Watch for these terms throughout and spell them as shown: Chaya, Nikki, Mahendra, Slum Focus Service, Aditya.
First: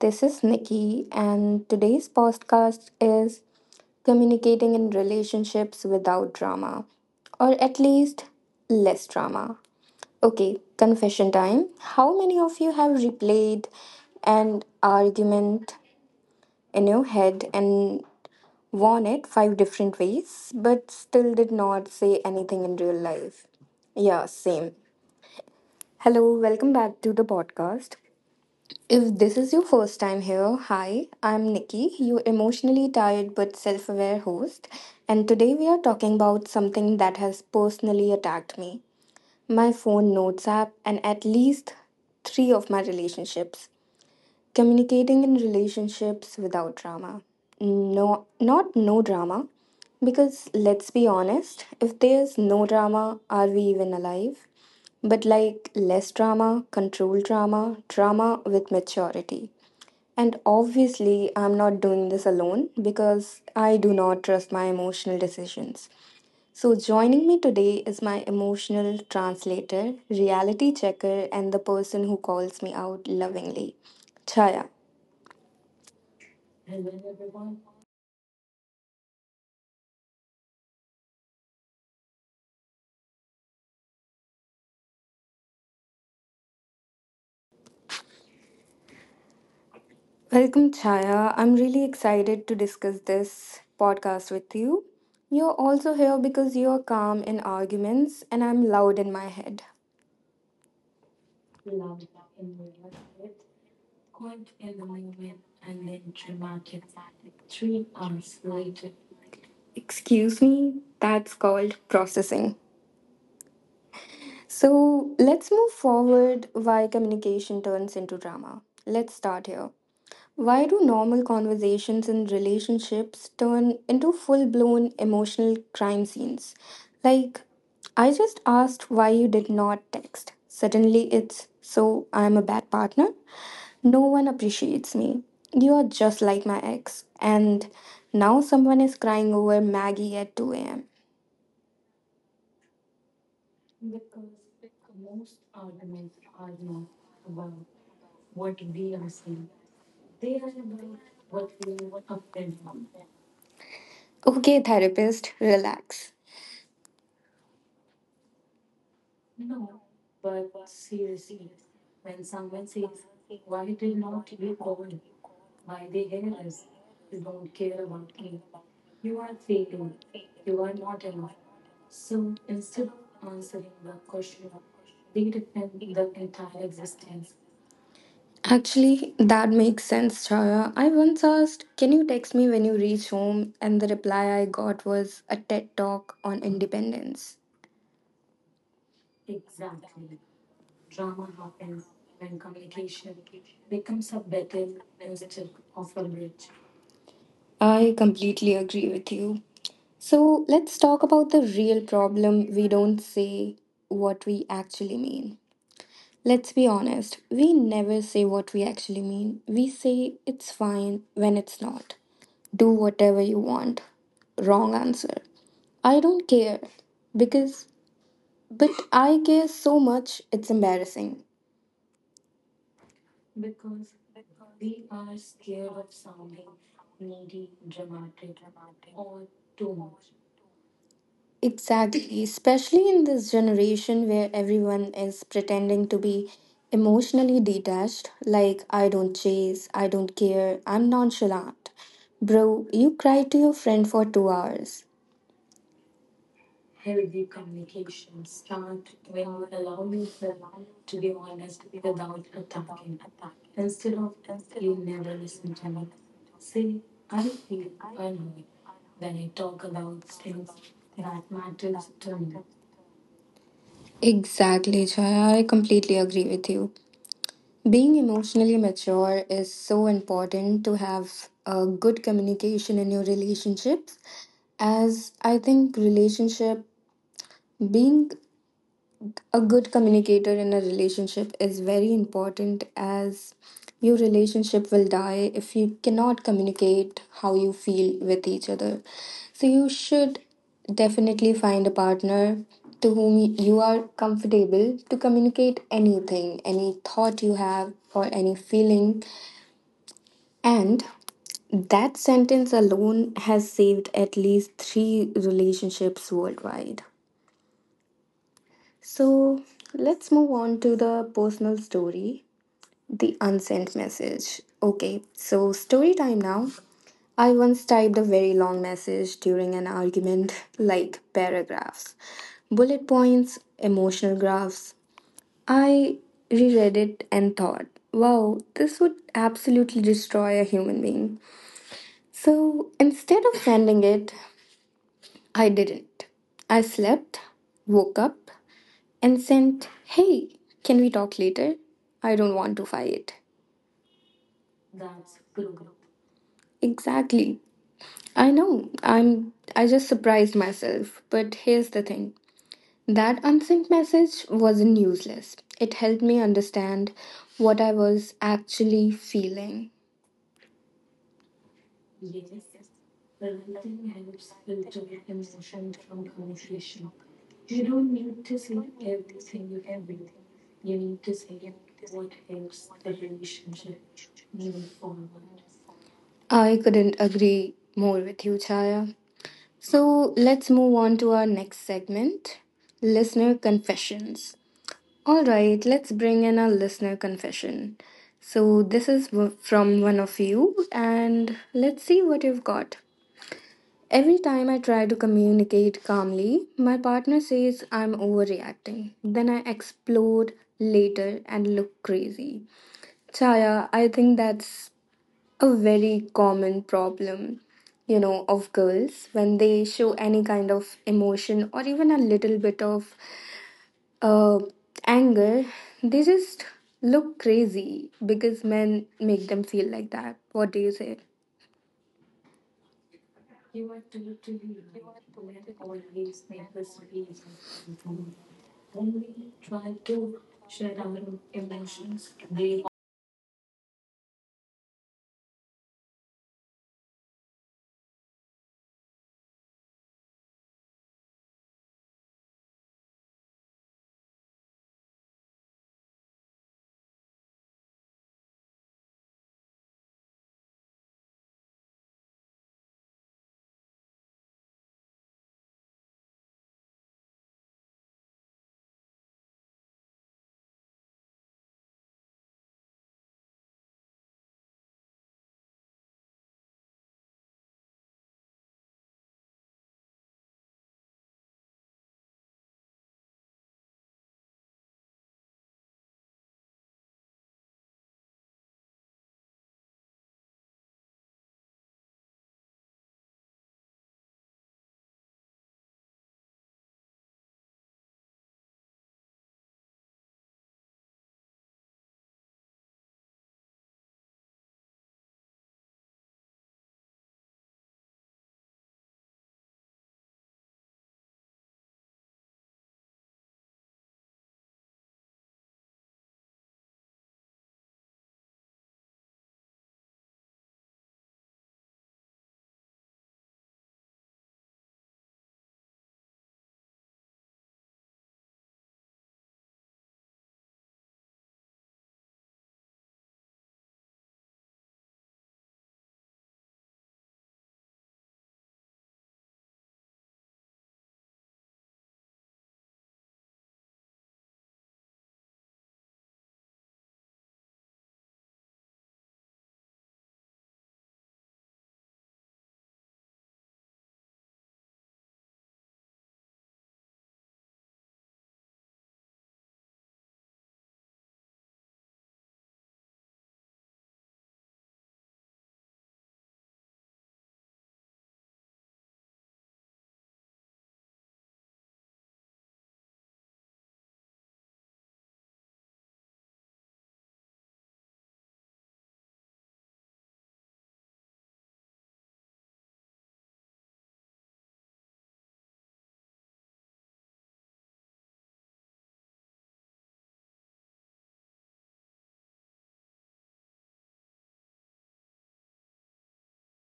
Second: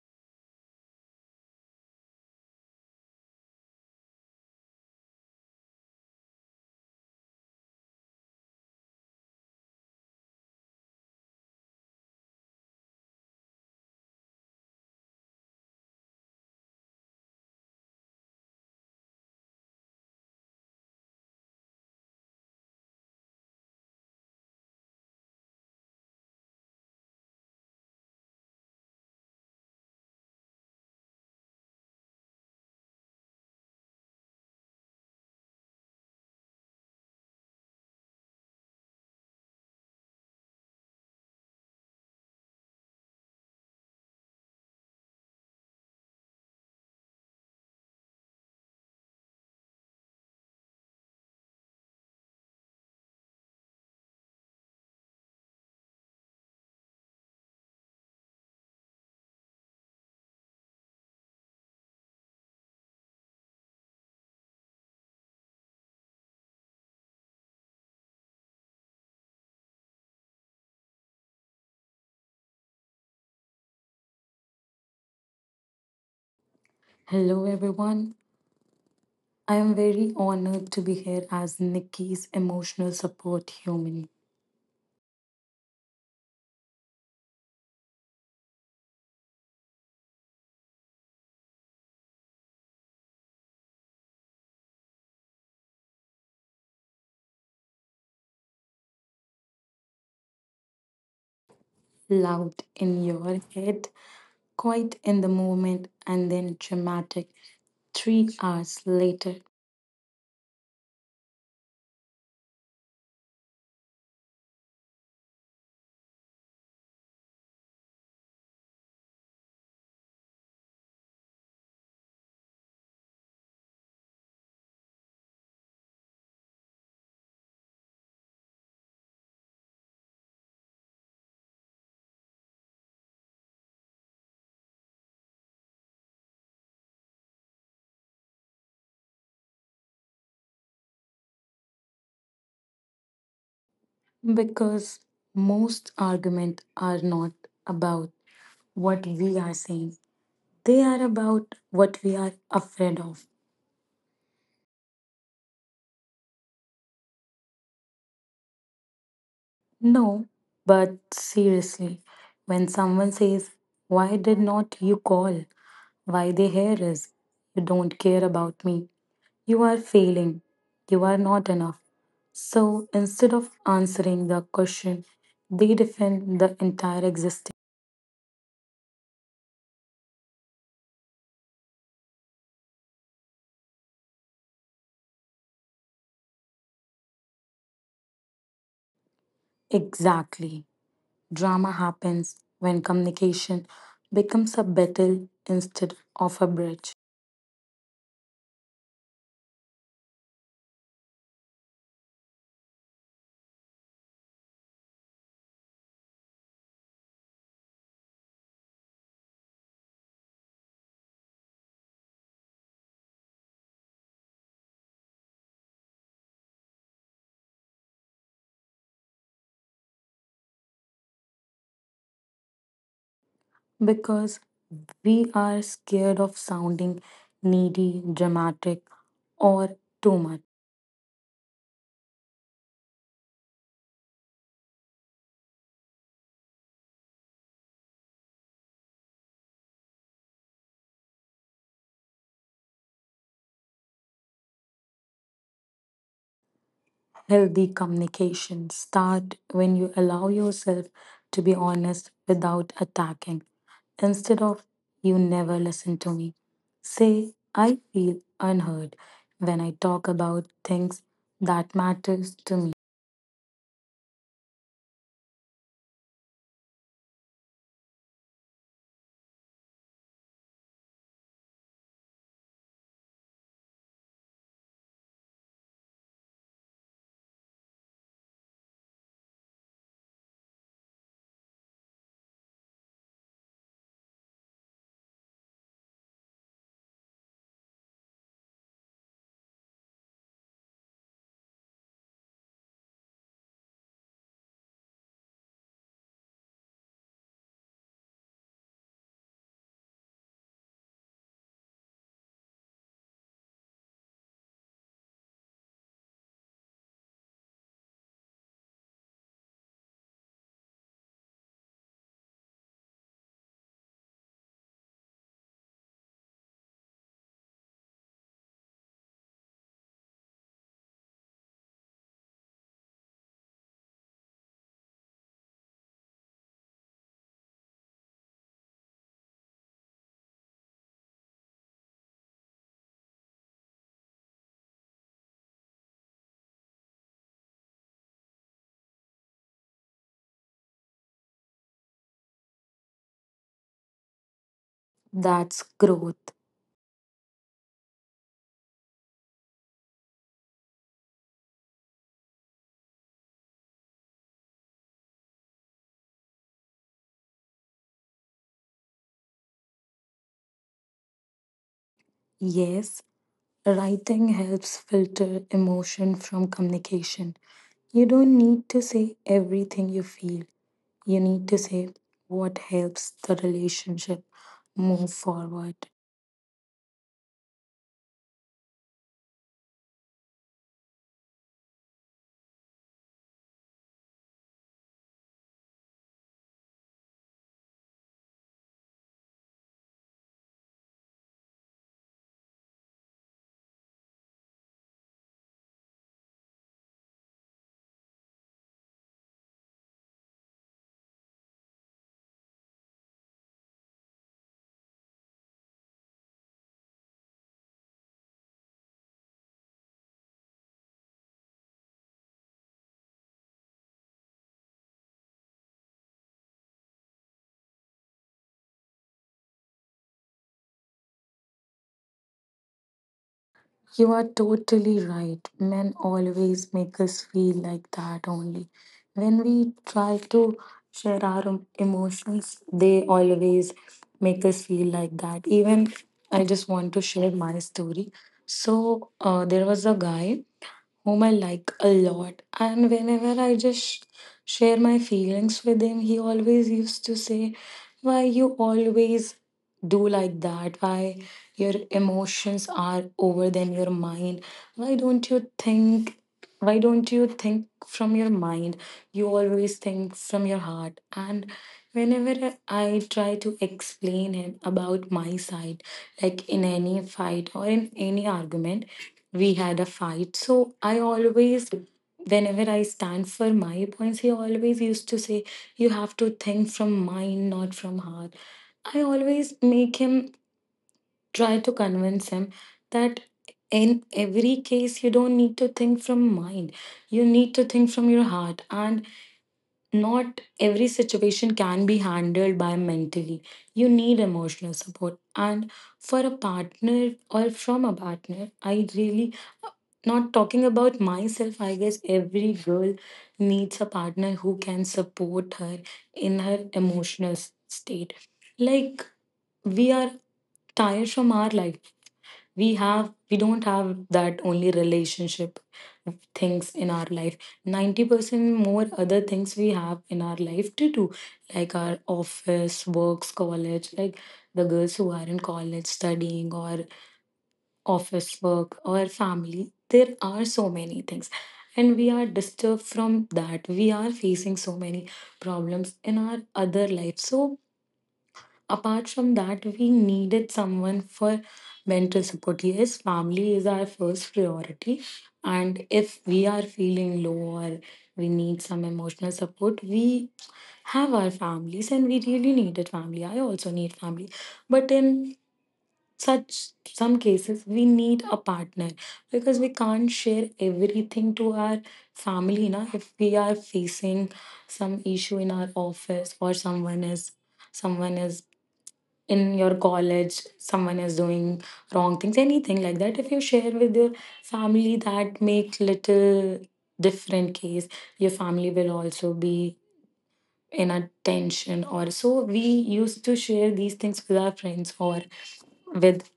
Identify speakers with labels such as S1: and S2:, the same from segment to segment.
S1: This is Nikki and today's podcast is communicating in relationships without drama or at least less drama. Okay, confession time. How many of you have replayed an argument in your head and won it five different ways but still did not say anything in real life? Yeah, same. Hello, welcome back to the podcast. If this is your first time here, hi, I'm Nikki, your emotionally tired but self aware host, and today we are talking about something that has personally attacked me my phone notes app and at least three of my relationships. Communicating in relationships without drama. No, not no drama, because let's be honest, if there's no drama, are we even alive? But like less drama, controlled drama, drama with maturity. And obviously, I'm not doing this alone because I do not trust my emotional decisions. So, joining me today is my emotional translator, reality checker, and the person who calls me out lovingly, Chaya.
S2: Hello, everyone. I am very honored to be here as Nikki's emotional support human.
S1: Welcome, Chaya. I'm really excited to discuss this podcast with you. You're also here because you're calm in arguments and I'm loud in my head.
S2: Loud in your head, quiet in the moment, and then dramatic 3 hours later.
S1: Excuse me, that's called processing. So let's move forward why communication turns into drama. Let's start here. Why do normal conversations in relationships turn into full blown emotional crime scenes? Like, I just asked why you did not text. Suddenly it's so I'm a bad partner. No one appreciates me. You're just like my ex. And now someone is crying over Maggie at 2 a.m.
S2: Because most arguments are not about what we are saying, they are about what we are afraid of.
S1: Okay, therapist, relax.
S2: No, but seriously, when someone says, why did not you call? Why they hear is, you don't care about me. You are failing. You are not enough. So instead of answering the question, they defend the entire existence.
S1: Actually, that makes sense, Chaya. I once asked, can you text me when you reach home? And the reply I got was a TED talk on independence.
S2: Exactly. Drama happens when communication becomes a battle instead of a bridge.
S1: I completely agree with you. So let's talk about the real problem. We don't say what we actually mean. Let's be honest, we never say what we actually mean. We say it's fine when it's not. Do whatever you want. Wrong answer. I don't care because But I care so much, it's embarrassing.
S2: Because we are scared of sounding needy, dramatic, or too much.
S1: Exactly, especially in this generation where everyone is pretending to be emotionally detached, like I don't chase, I don't care, I'm nonchalant. Bro, you cried to your friend for 2 hours.
S2: Healthy communication start when you allow yourself to be honest without attacking. Instead of you never listen to me, say I feel unheard when I talk about things that matters to me.
S1: Exactly, Chaya. I completely agree with you. Being emotionally mature is so important to have a good communication in your relationships, as I think relationship being a good communicator in a relationship is very important as your relationship will die if you cannot communicate how you feel with each other. So, you should definitely find a partner to whom you are comfortable to communicate anything, any thought you have, or any feeling. And that sentence alone has saved at least three relationships worldwide. So let's move on to the personal story, the unsent message. Okay, so story time now. I once typed a very long message during an argument, like paragraphs, bullet points, emotional graphs. I reread it and thought, wow, this would absolutely destroy a human being. So instead of sending it, I didn't. I slept, woke up, and sent, hey, can we talk later? I don't want to fight.
S2: That's growth.
S1: Exactly. I know. I just surprised myself. But here's the thing. That unsent message wasn't useless. It helped me understand what I was actually feeling.
S2: Yes, writing helps filter emotion from communication. You don't need to say everything you feel. You need to say what helps the relationship move forward.
S1: I couldn't agree more with you, Chaya. So let's move on to our next segment listener confessions. All right, let's bring in a listener confession. So, this is from one of you, and let's see what you've got. Every time I try to communicate calmly, my partner says I'm overreacting. Then I explode later and look crazy. Chaya, I think that's a very common problem, you know, of girls when they show any kind of emotion or even a little bit of uh, anger, they just look crazy because men make them feel like that. What do you say?
S2: You are totally right. Men always make us feel like that only. When we try to share our emotions, they always make us feel like that. Even I just want to share my story. So, there was a guy whom I like a lot. And whenever I just share my feelings with him, he always used to say, why you always do like that? Why your emotions are over than your mind? Why don't you think? Why don't you think from your mind? You always think from your heart. And whenever I try to explain him about my side, like in any fight or in any argument, we had a fight. So I always, whenever I stand for my points, he always used to say, you have to think from mind, not from heart. I always make him try to convince him that in every case, you don't need to think from mind, you need to think from your heart. And not every situation can be handled by mentally. You need emotional support. And for a partner or from a partner, I really, not talking about myself, I guess every girl needs a partner who can support her in her emotional state. Like, we are tired from our life, we don't have that only relationship things in our life, 90% more other things we have in our life to do, like our office works, college, like the girls who are in college studying or office work or family, there are so many things, and we are disturbed from that, we are facing so many problems in our other life. So apart from that, we needed someone for mental support. Yes, family is our first priority. And if we are feeling low or we need some emotional support, we have our families and we really needed family. I also need family. But in such some cases, we need a partner because we can't share everything to our family. Na? If we are facing some issue in our office or someone is in your college, someone is doing wrong things, anything like that, if you share with your family, that make little different case, your family will also be in a tension. Or so we used to share these things with our friends or with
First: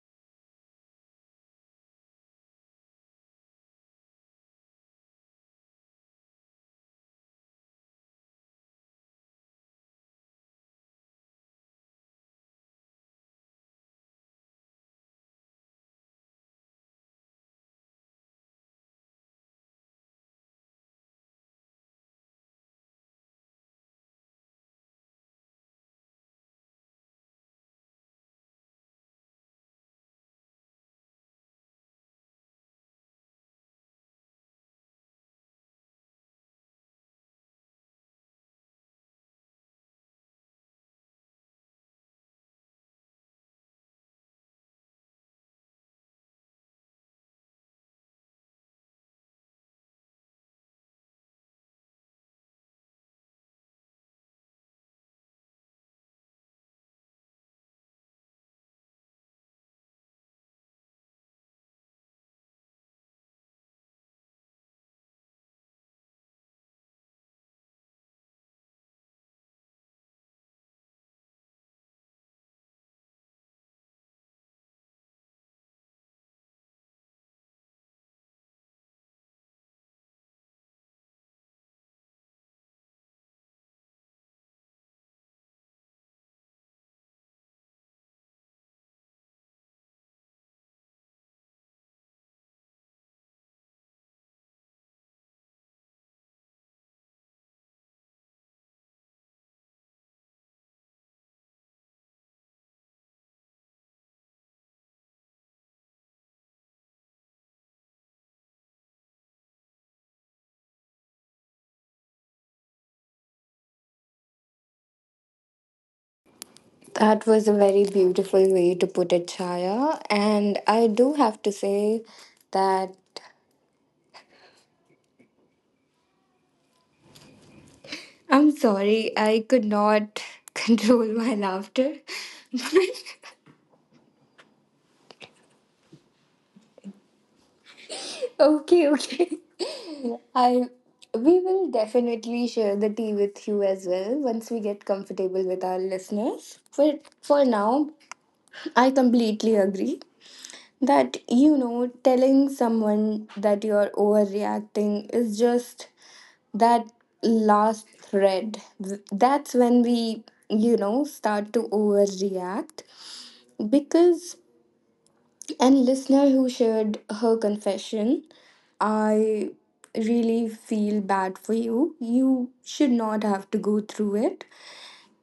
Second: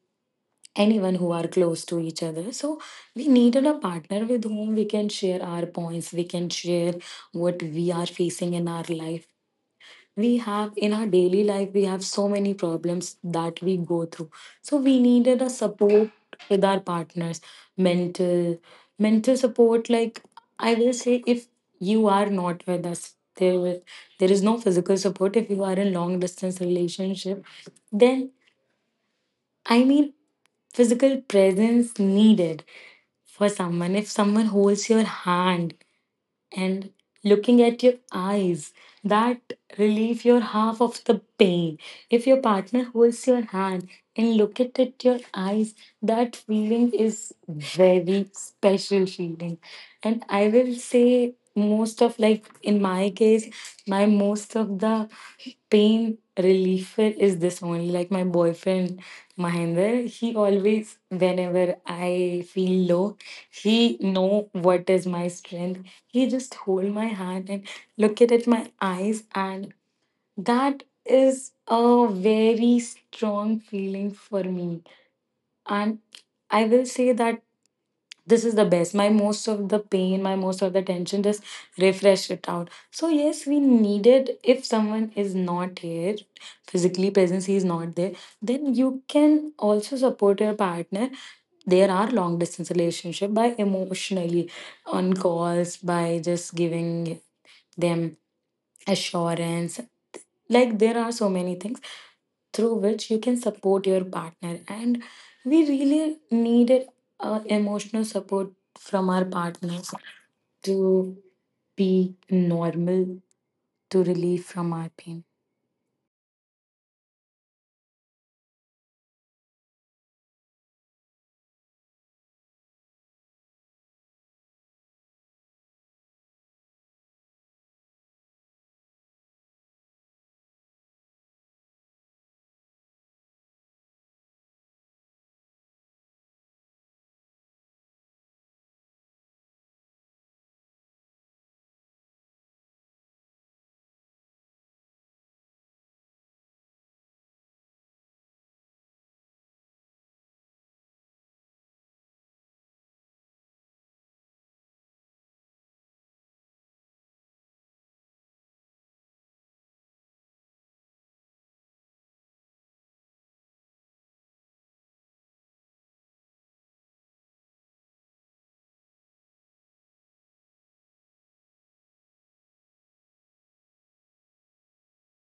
S2: anyone who are close to each other. So we needed a partner with whom we can share our points, we can share what we are facing in our life, we have in our daily life, we have so many problems that we go through. So we needed a support with our partners, mental mental support. Like I will say if you are not with us, there will there is no physical support. If you are in long distance relationship, then I mean physical presence needed for someone. If someone holds your hand and looking at your eyes, that relieve your half of the pain. If your partner holds your hand and look at it your eyes, that feeling is very special feeling. And I will say most of, like in my case, my most of the pain reliever is this only. Like my boyfriend Mahendra, he always, whenever I feel low, he know what is my strength. He just hold my hand and look it at my eyes, and that is a very strong feeling for me. And I will say that this is the best, my most of the pain, my most of the tension just refresh it out. So yes, we needed, if someone is not here physically presence, he is not there, then you can also support your partner. There are long distance relationship by emotionally, on calls, by just giving them assurance. Like there are so many things through which you can support your partner, and we really needed emotional support from our partners to be normal, to relieve from our pain.
S1: That was a very beautiful way to put it, Chaya. And I do have to say that I'm sorry, I could not control my laughter. okay, okay. I We will definitely share the tea with you as well once we get comfortable with our listeners. But for now, I completely agree that, you know, telling someone that you're overreacting is just that last thread. That's when we, you know, start to overreact. Because an listener who shared her confession, I really feel bad for you. You should not have to go through it.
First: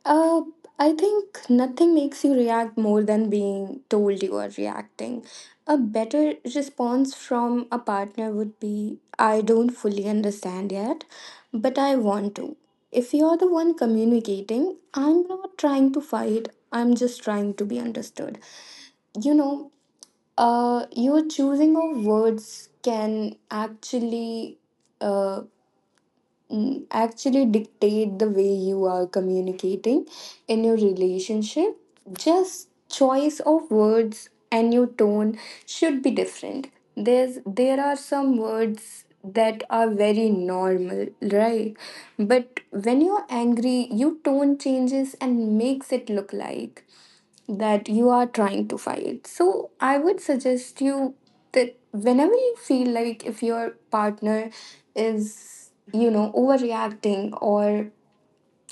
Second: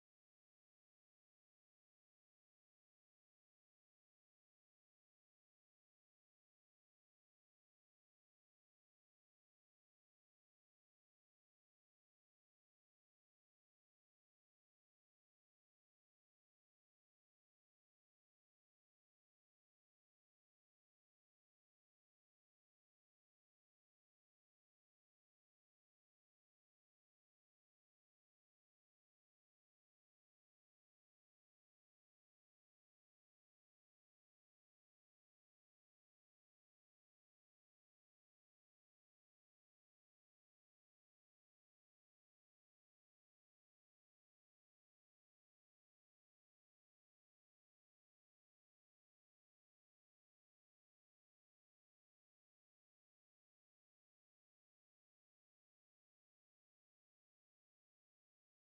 S1: Uh, I think nothing makes you react more than being told you are reacting. A better response from a partner would be I don't fully understand yet, but I want to. If you're the one communicating, I'm not trying to fight, I'm just trying to be understood. You know, your choosing of words can Uh, actually dictate the way you are communicating in your relationship. Just choice of words and your tone should be different. There are some words that are very normal, right? But when you're angry, your tone changes and makes it look like that you are trying to fight. So I would suggest you that whenever you feel like if your partner is, you know, overreacting or,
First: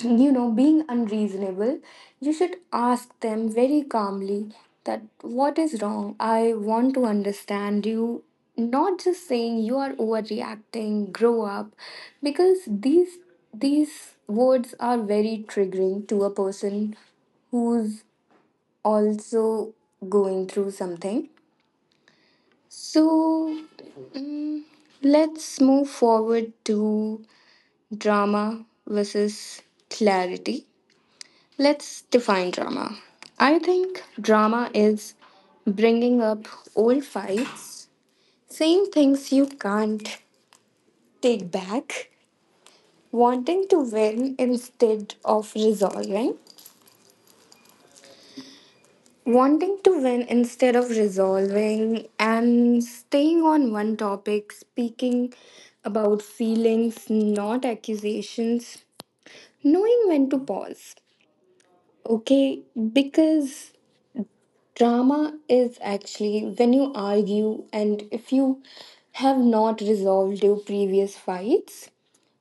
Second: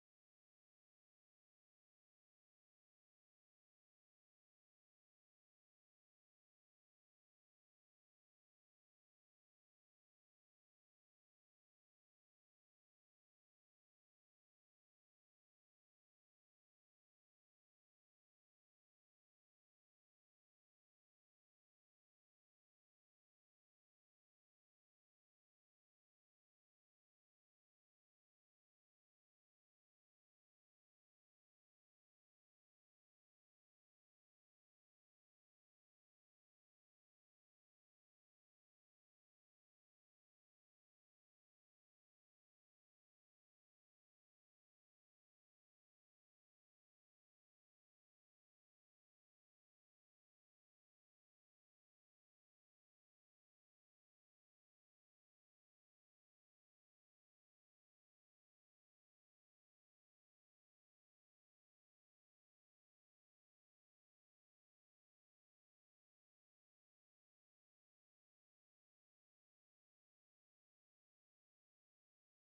S1: you know, being unreasonable, you should ask them very calmly that what is wrong? I want to understand you. Not just saying you are overreacting, grow up, because these words are very triggering to a person who's also going through something. So mm, let's move forward to drama versus clarity. Let's define drama. I think drama is bringing up old fights, saying things you can't take back, wanting to win instead of resolving, wanting to win instead of resolving and staying on one topic, speaking about feelings, not accusations, knowing when to pause. Okay, because drama is actually when you argue and if you have not resolved your previous fights,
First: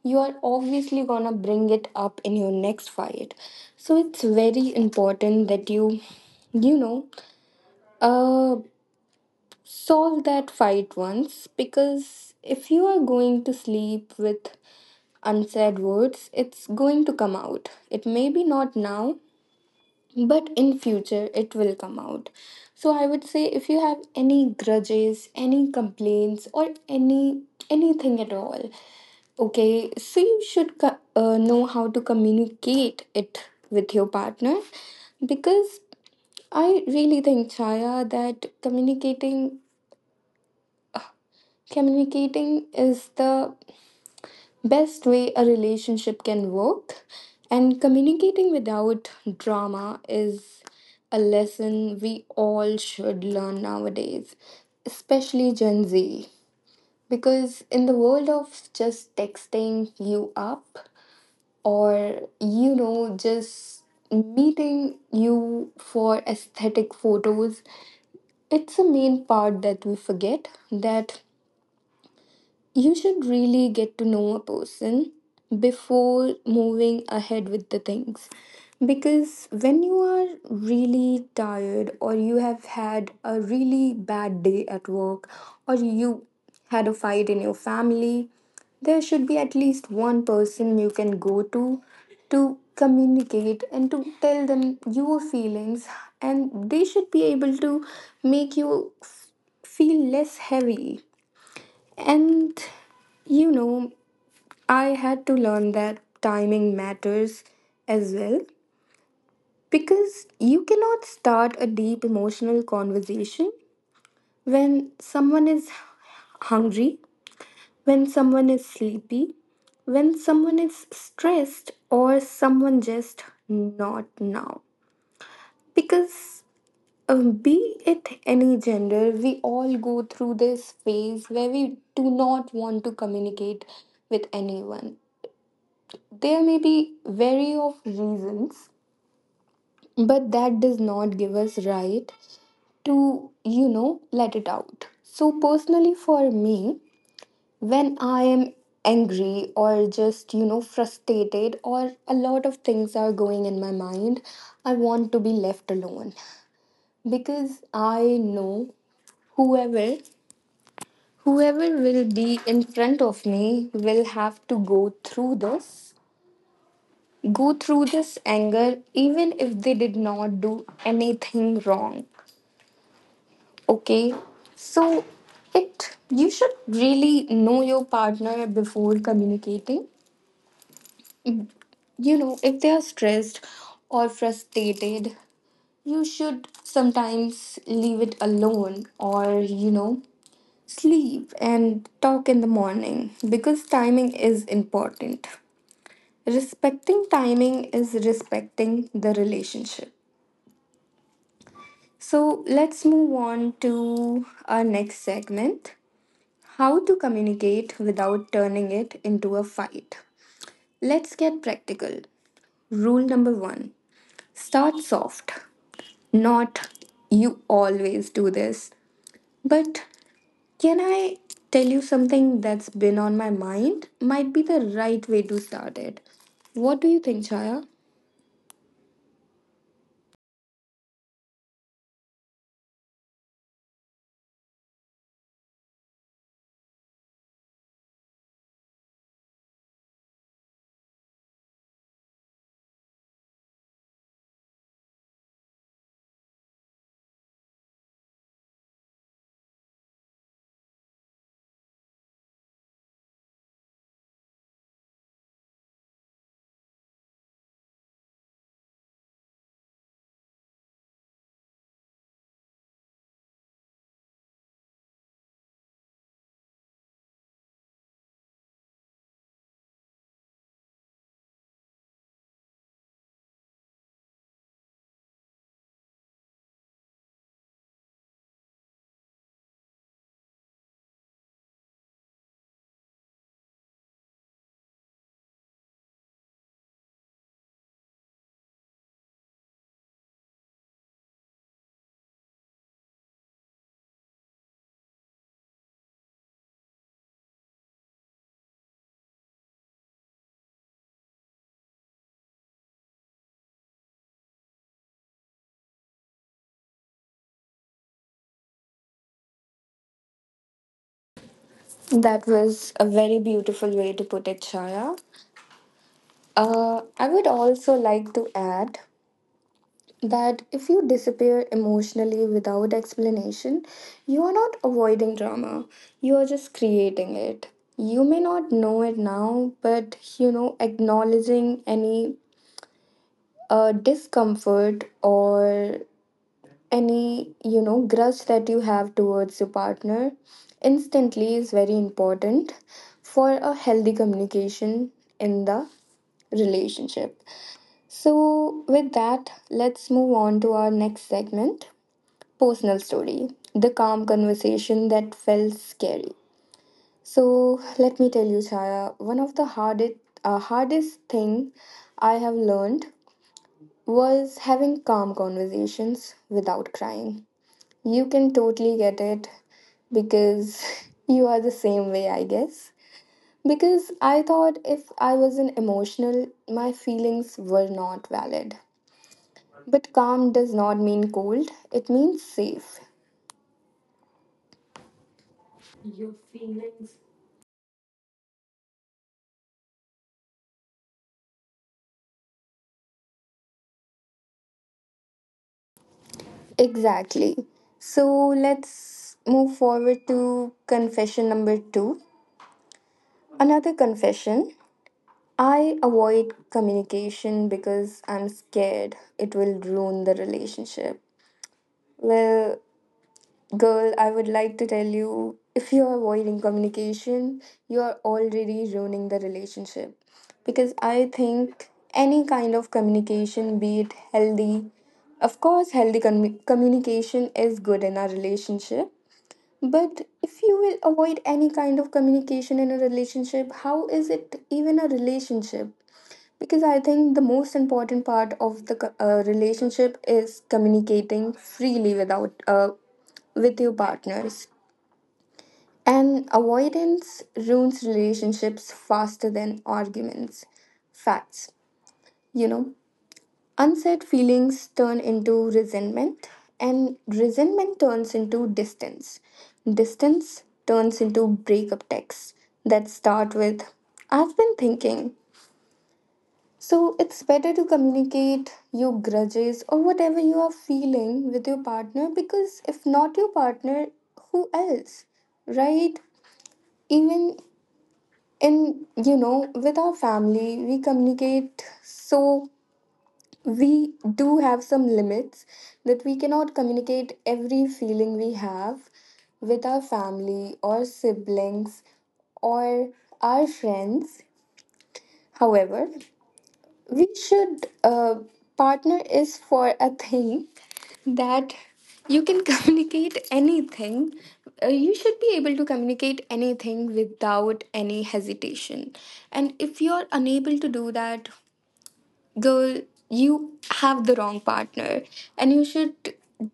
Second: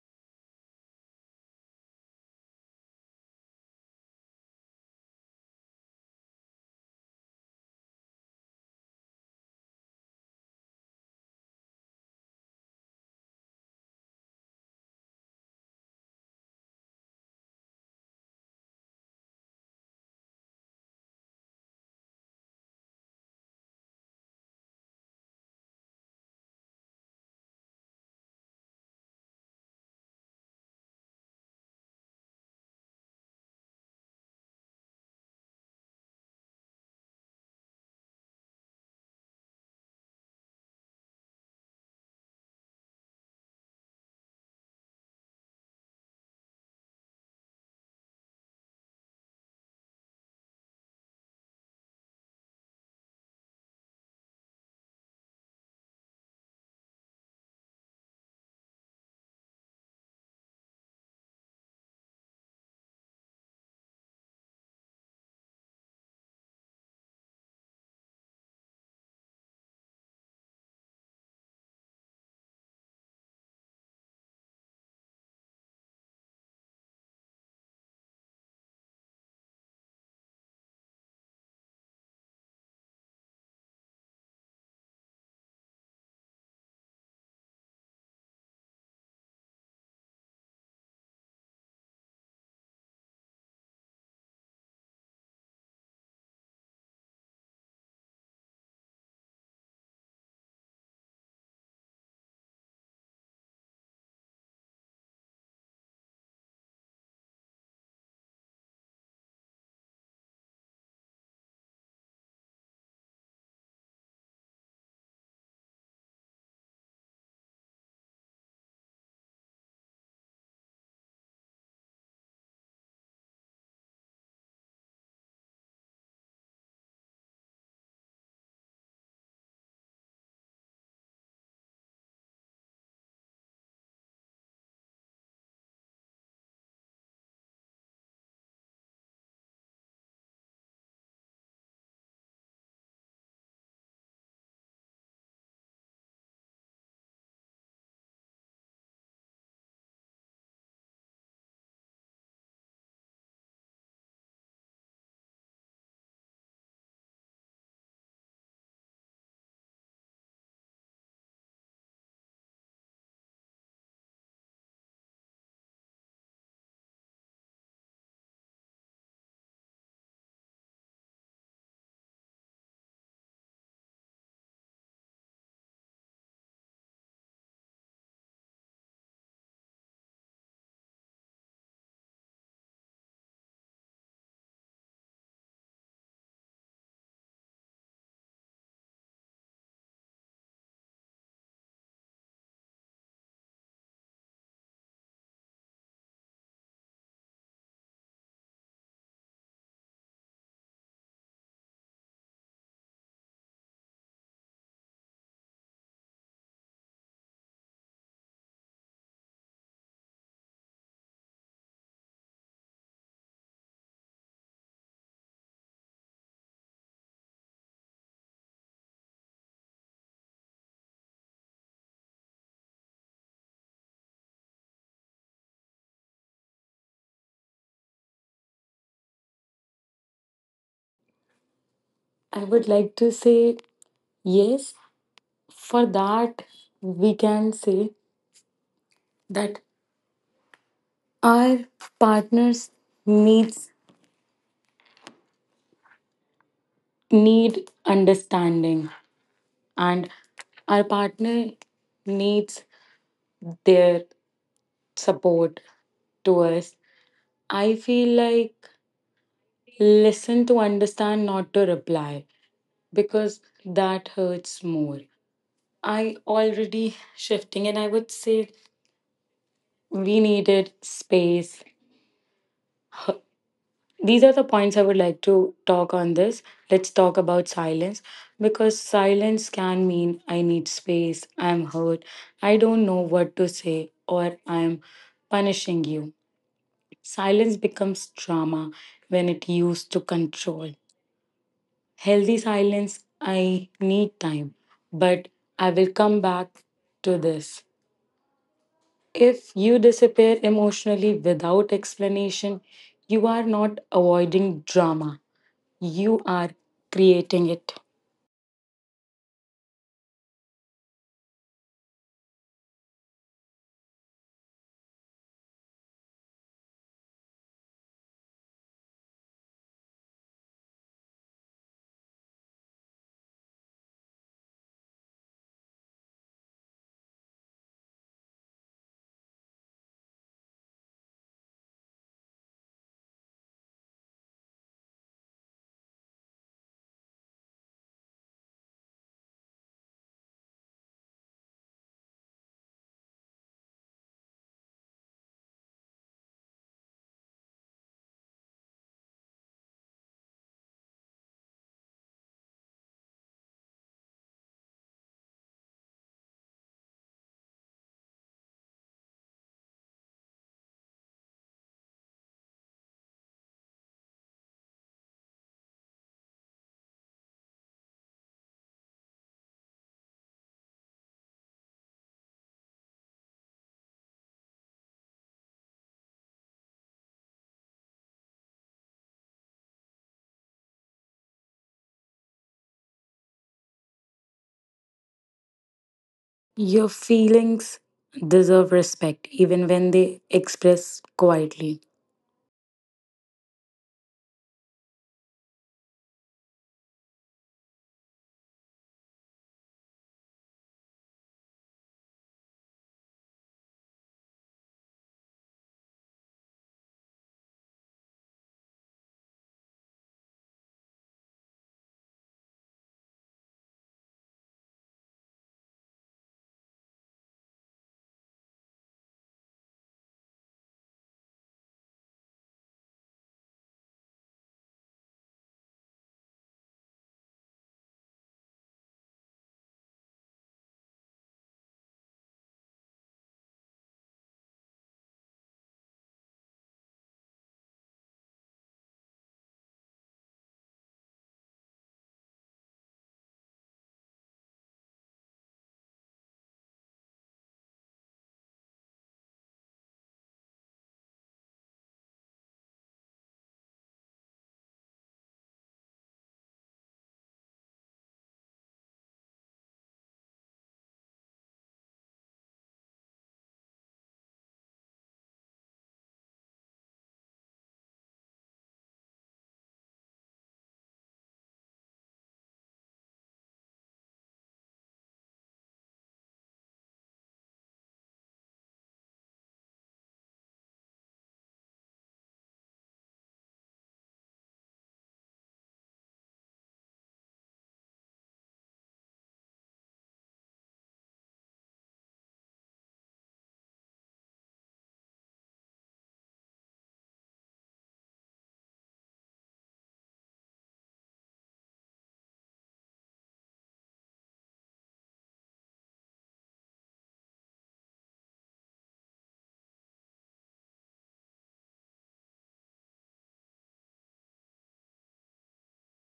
S1: you are obviously gonna bring it up in your next fight. So it's very important that you know, uh. solve that fight once, because if you are going to sleep with unsaid words, it's going to come out. It may be not now, but in future it will come out. So I would say if you have any grudges, any complaints, or any anything at all, okay, so you should know how to communicate it with your partner, because I really think, Chaya, that communicating is the best way a relationship can work, and communicating without drama is a lesson we all should learn nowadays, especially Gen Z. Because in the world of just texting you up or, you know, just meeting you for aesthetic photos, it's a main part that we forget that you should really get to know a person before moving ahead with the things. Because when you are really tired, or you have had a really bad day at work, or you had a fight in your family, there should be at least one person you can go to communicate and to tell them your feelings, and they should be able to make you feel less heavy and, you know, I had to learn that timing matters as well, because you cannot start a deep emotional conversation when someone is hungry, when someone is sleepy, when someone is stressed, or someone just not now. Because be it any gender, we all go through this phase where we do not want to communicate with anyone. There may be vary of reasons, but that does not give us right to, you know, let it out. So personally for me, when I am angry or just, you know, frustrated or a lot of things are going in my mind, I want to be left alone, because I know whoever whoever will be in front of me will have to go through this anger, even if they did not do anything wrong. Okay, so it you should really know your partner before communicating. You know, if they are stressed or frustrated, you should sometimes leave it alone, or, you know, sleep and talk in the morning, because timing is important. Respecting timing is respecting the relationship. So let's move on to our next segment how to communicate without turning it into a fight. Let's get practical. Rule number one start soft. Not you always do this, but can I tell you something that's been on my mind? Might be the right way to start it. What do you think, Chaya?
S2: I would like to say yes. For that, we can say that our partners needs need understanding, and our partner needs their support to us. I feel like listen to understand, not to reply, because that hurts more. I already shifting, and I would say we needed space. These are the points I would like to talk on this. Let's talk about silence because silence can mean I need space, I'm hurt, I don't know what to say, or I'm punishing you. Silence becomes drama when it used to control. Healthy silence, I need time, but I will come back to this. If you disappear emotionally without explanation, you are not avoiding drama, you are creating it.
S1: That was a very beautiful way to put it, Chaya. I would also like to add that if you disappear emotionally without explanation, you are not avoiding drama, you are just creating it. You may not know it now, but you know, acknowledging any discomfort or any, you know, grudge that you have towards your partner instantly is very important for a healthy communication in the relationship. So, with that, let's move on to our next segment. Personal story. The calm conversation that felt scary. So let me tell you, Chaya, one of the hardest thing I have learned was having calm conversations without crying. You can totally get it because you are the same way, I guess. Because I thought if I wasn't emotional, my feelings were not valid. But calm does not mean cold, it means safe.
S2: Your feelings deserve respect even when they express quietly.
S1: Exactly. So let's move forward to confession number two. Another confession: I avoid communication because I'm scared it will ruin the relationship. Well, girl, I would like to tell you, if you're avoiding communication, you're already ruining the relationship. Because I think any kind of communication, be it healthy, of course, healthy communication is good in our relationship. But if you will avoid any kind of communication in a relationship, how is it even a relationship? Because I think the most important part of the relationship is communicating freely without with your partners. And avoidance ruins relationships faster than arguments. Facts, you know. Unsaid feelings turn into resentment, and resentment turns into distance. Distance turns into breakup texts that start with, I've been thinking. So it's better to communicate your grudges or whatever you are feeling with your partner, because if not your partner, who else? Right? Even with our family, we communicate, so we do have some limits, that we cannot communicate every feeling we have with our family or siblings or our friends. However, we partner is for a thing that you can communicate anything. You should be able to communicate anything without any hesitation. And if you're unable to do that, girl, you have the wrong partner. And you should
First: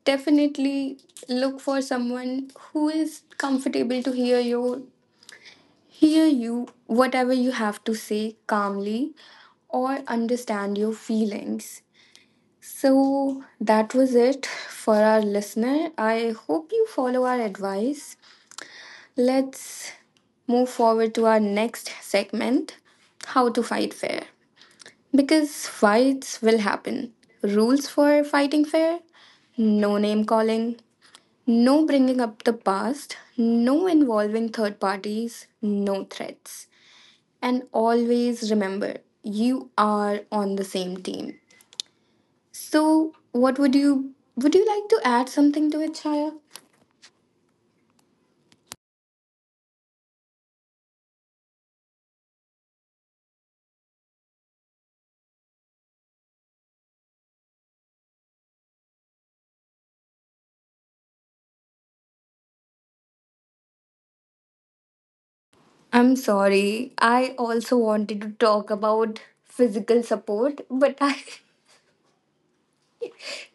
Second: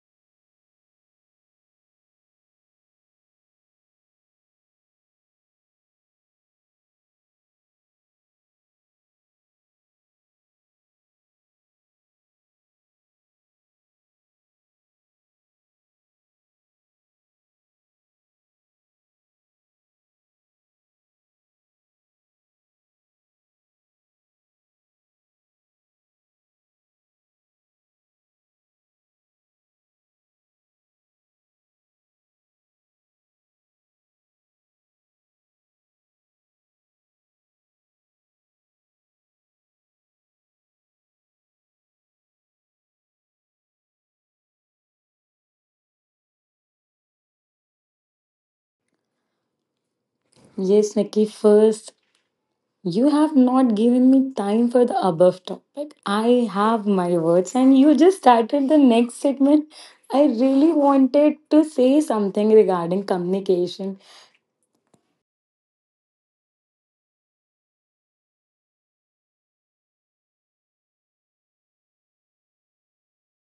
S1: definitely look for someone who is comfortable to hear you whatever you have to say calmly or understand your feelings. So that was it for our listener. I hope you follow our advice. Let's move forward to our next segment: how to fight fair. Because fights will happen. Rules for fighting fair: no name calling, no bringing up the past, no involving third parties, no threats. And always remember, you are on the same team. So, what would you like to add something to it, Chaya?
S2: Yes, Nikki, first, you have not given me time for the above topic. I have my words, and you just started the next segment. I really wanted to say something regarding communication.
S1: I'm sorry. I also wanted to talk about physical support, but I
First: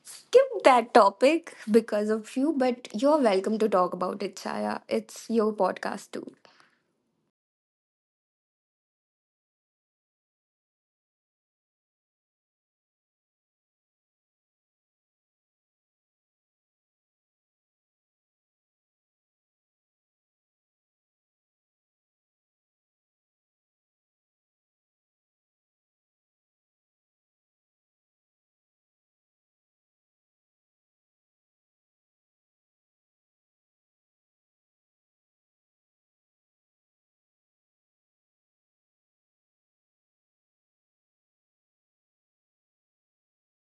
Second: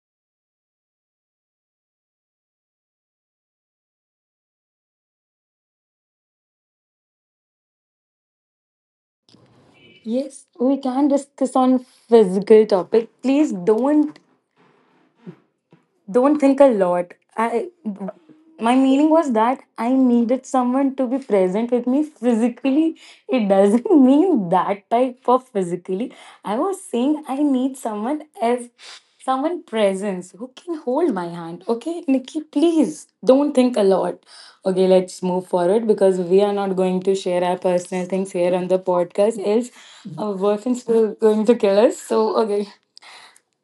S1: skip that topic because of you, but you're welcome to talk about it, Chaya. It's your podcast too.
S2: Yes, we can discuss on physical topic. Please don't think a lot. I, my meaning was that I needed someone to be present with me physically. It doesn't mean that type of physically. I was saying I need someone as someone presence who can hold my hand. Okay, Nikki, please don't think a lot. Okay, let's move forward because we are not going to share our personal things here on the podcast, else our boyfriends will going to kill us. So okay.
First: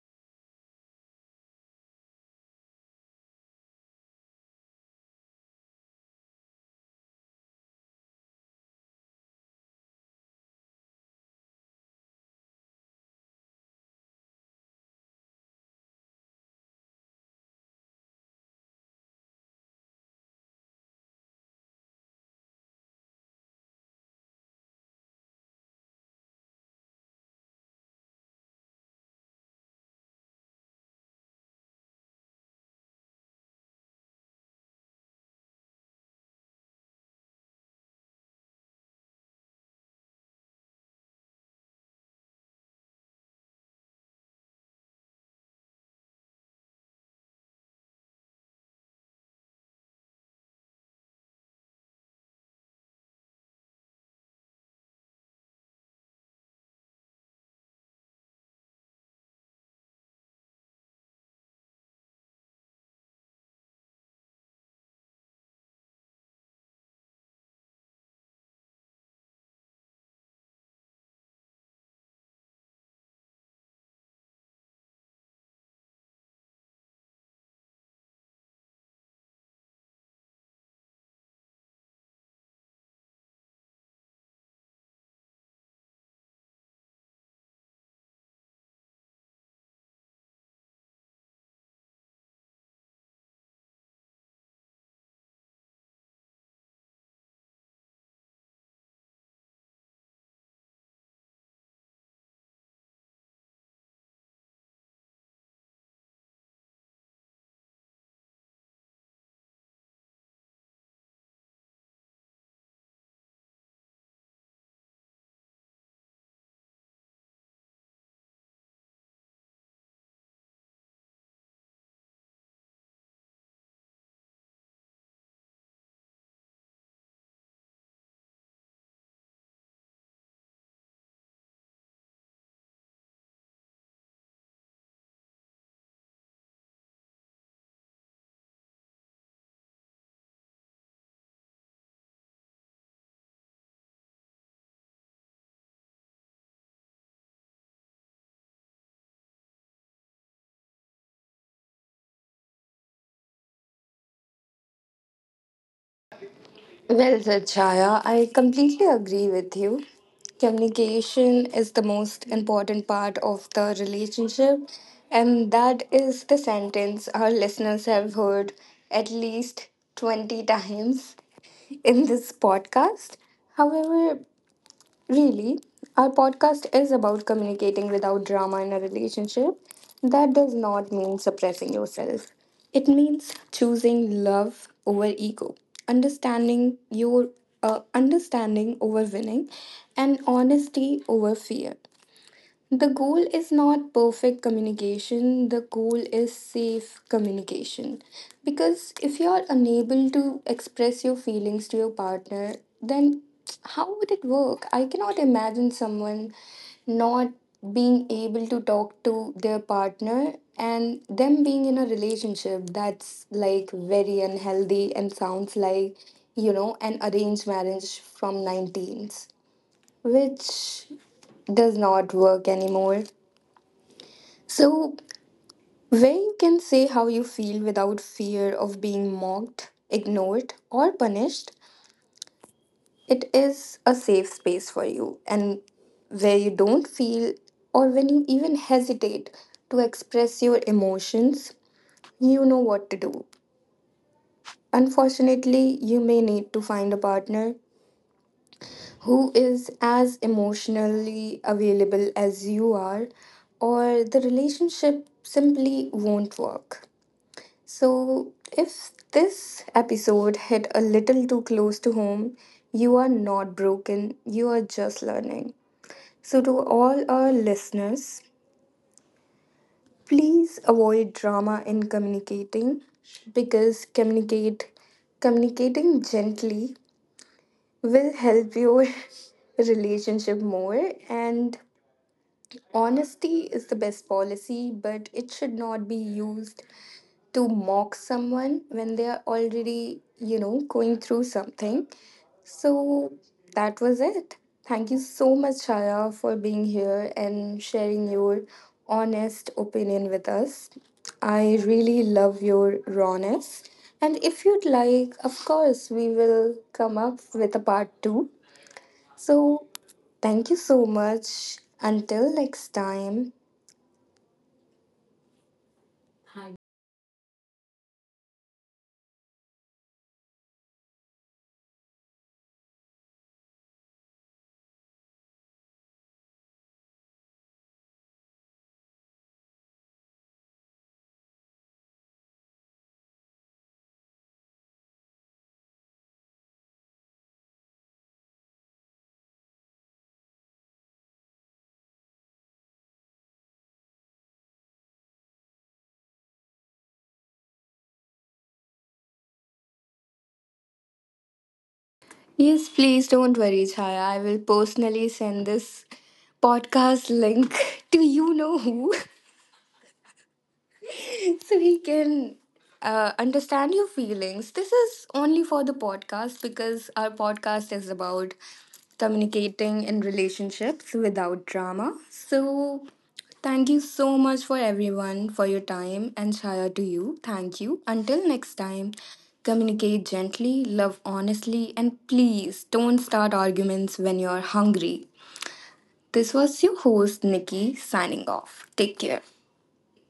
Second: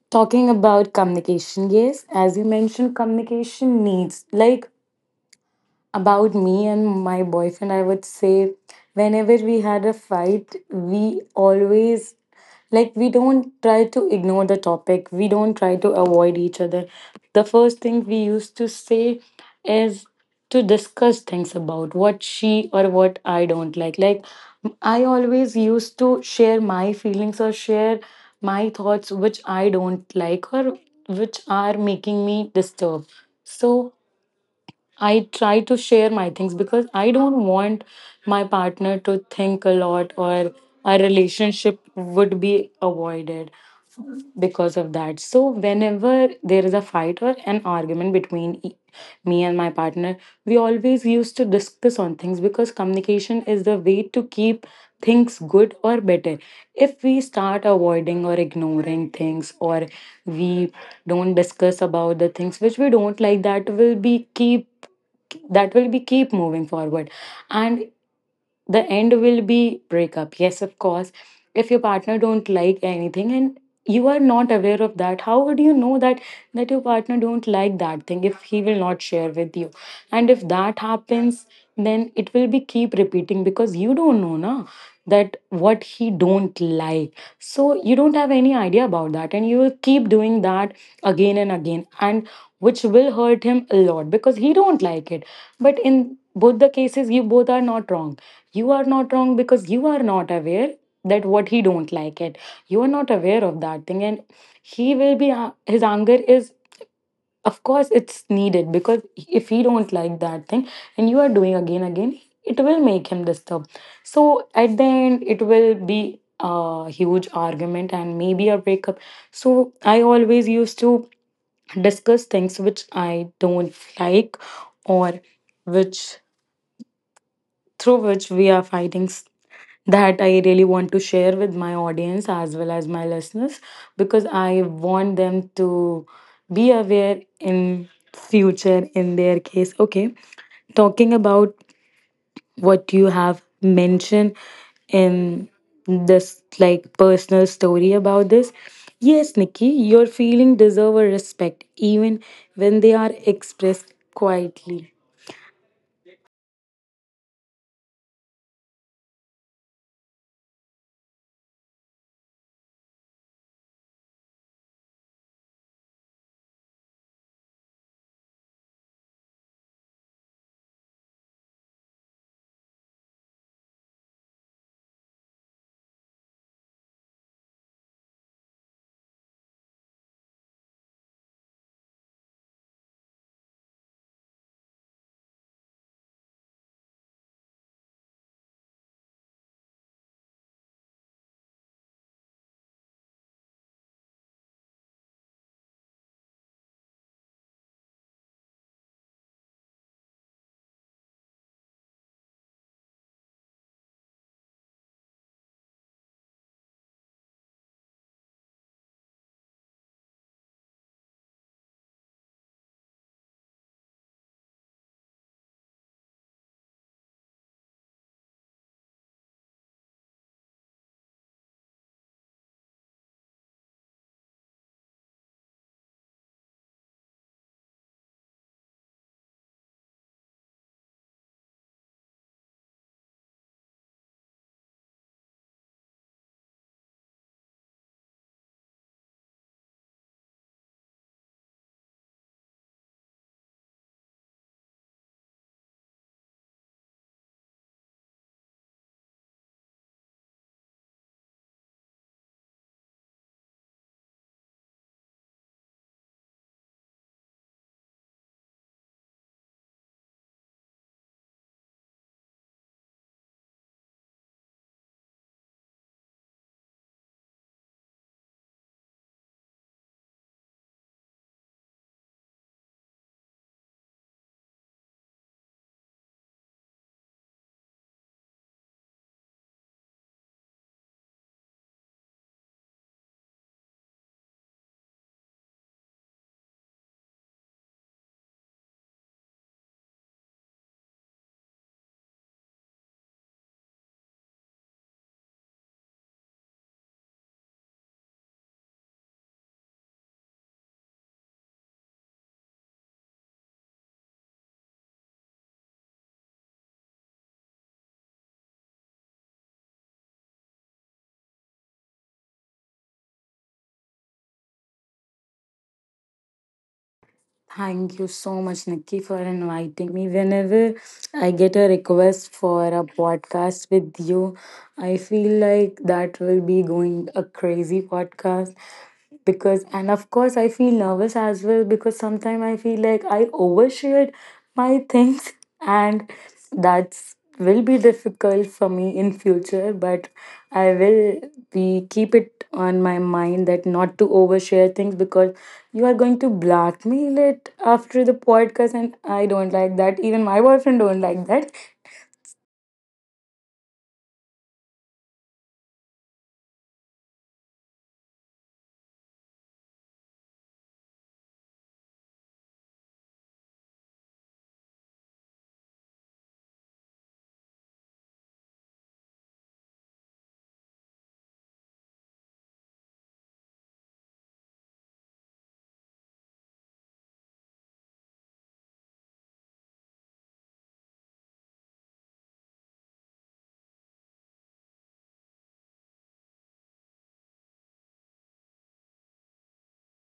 S2: Talking about communication, yes, as you mentioned, communication needs, like about me and my boyfriend, I would say whenever we had a fight, we always, like we don't try to ignore the topic. We don't try to avoid each other. The first thing we used to say is to discuss things about what she or what I don't like. Like I always used to share my feelings or share my thoughts which I don't like or which are making me disturbed. So I try to share my things because I don't want my partner to think a lot or our relationship would be avoided because of that. So whenever there is a fight or an argument between me and my partner, we always used to discuss on things because communication is the way to keep things good or better. If we start avoiding or ignoring things, or we don't discuss about the things which we don't like, that will be keep moving forward, and the end will be breakup. Yes, of course, if your partner don't like anything and you are not aware of that, how would you know that that your partner don't like that thing if he will not share with you? And if that happens, then it will be keep repeating because you don't know na that what he don't like. So you don't have any idea about that and you will keep doing that again and again, and which will hurt him a lot because he don't like it. But in both the cases, you both are not wrong. You are not wrong because you are not aware that what he don't like it. You are not aware of that thing, and he will be, his anger is of course it's needed, because if he don't like that thing and you are doing again again, it will make him disturbed. So at the end, it will be a huge argument and maybe a breakup. So I always used to discuss things which I don't like, or which, through which we are fighting s- that I really want to share with my audience as well as my listeners, because I want them to be aware in future in their case. Okay, talking about what you have mentioned in this, like personal story about this, yes, Nikki, your feeling deserve a respect even when they are expressed quietly.
S1: Well said, Chaya. I completely agree with you. Communication is the most important part of the relationship, and that is the sentence our listeners have heard at least 20 times in this podcast. However, really, our podcast is about communicating without drama in a relationship. That does not mean suppressing yourself, it means choosing love over ego, understanding your understanding over winning, and honesty over fear. The goal is not perfect communication, the goal is safe communication. Because if you're unable to express your feelings to your partner, then how would it work? I cannot imagine someone not being able to talk to their partner and them being in a relationship. That's like very unhealthy and sounds like, an arranged marriage from 19s, which does not work anymore. So, where you can say how you feel without fear of being mocked, ignored, or punished, it is a safe space for you. And where you don't feel, or when you even hesitate to express your emotions, you know what to do. Unfortunately, you may need to find a partner who is as emotionally available as you are, or the relationship simply won't work. So, if this episode hit a little too close to home, you are not broken, you are just learning. So, to all our listeners, please avoid drama in communicating, because communicate communicating gently will help your relationship more. And honesty is the best policy, but it should not be used to mock someone when they are already, going through something. So that was it. Thank you so much, Shaya, for being here and sharing your honest opinion with us. I really love your rawness. And if you'd like, of course, we will come up with a part two, so, thank you so much. Until next time.
S2: Thank you so much, Nikki, for inviting me. Whenever I get a request for a podcast with you, I feel like that will be going a crazy podcast. Because, and of course, I feel nervous as well because sometimes I feel like I overshared my things, and that's will be difficult for me in future. But I will be keep it on my mind that not to overshare things, because you are going to blackmail it after the podcast and I don't like that. Even my boyfriend don't like that.
S1: Yes, please don't worry, Chaya. I will personally send this podcast link to you know who. So he can understand your feelings. This is only for the podcast because our podcast is about communicating in relationships without drama. So, thank you so much for everyone for your time, and Shaya to you. Thank you. Until next time, communicate gently, love honestly, and please don't start arguments when you're hungry. This was your host, Nikki, signing off. Take care.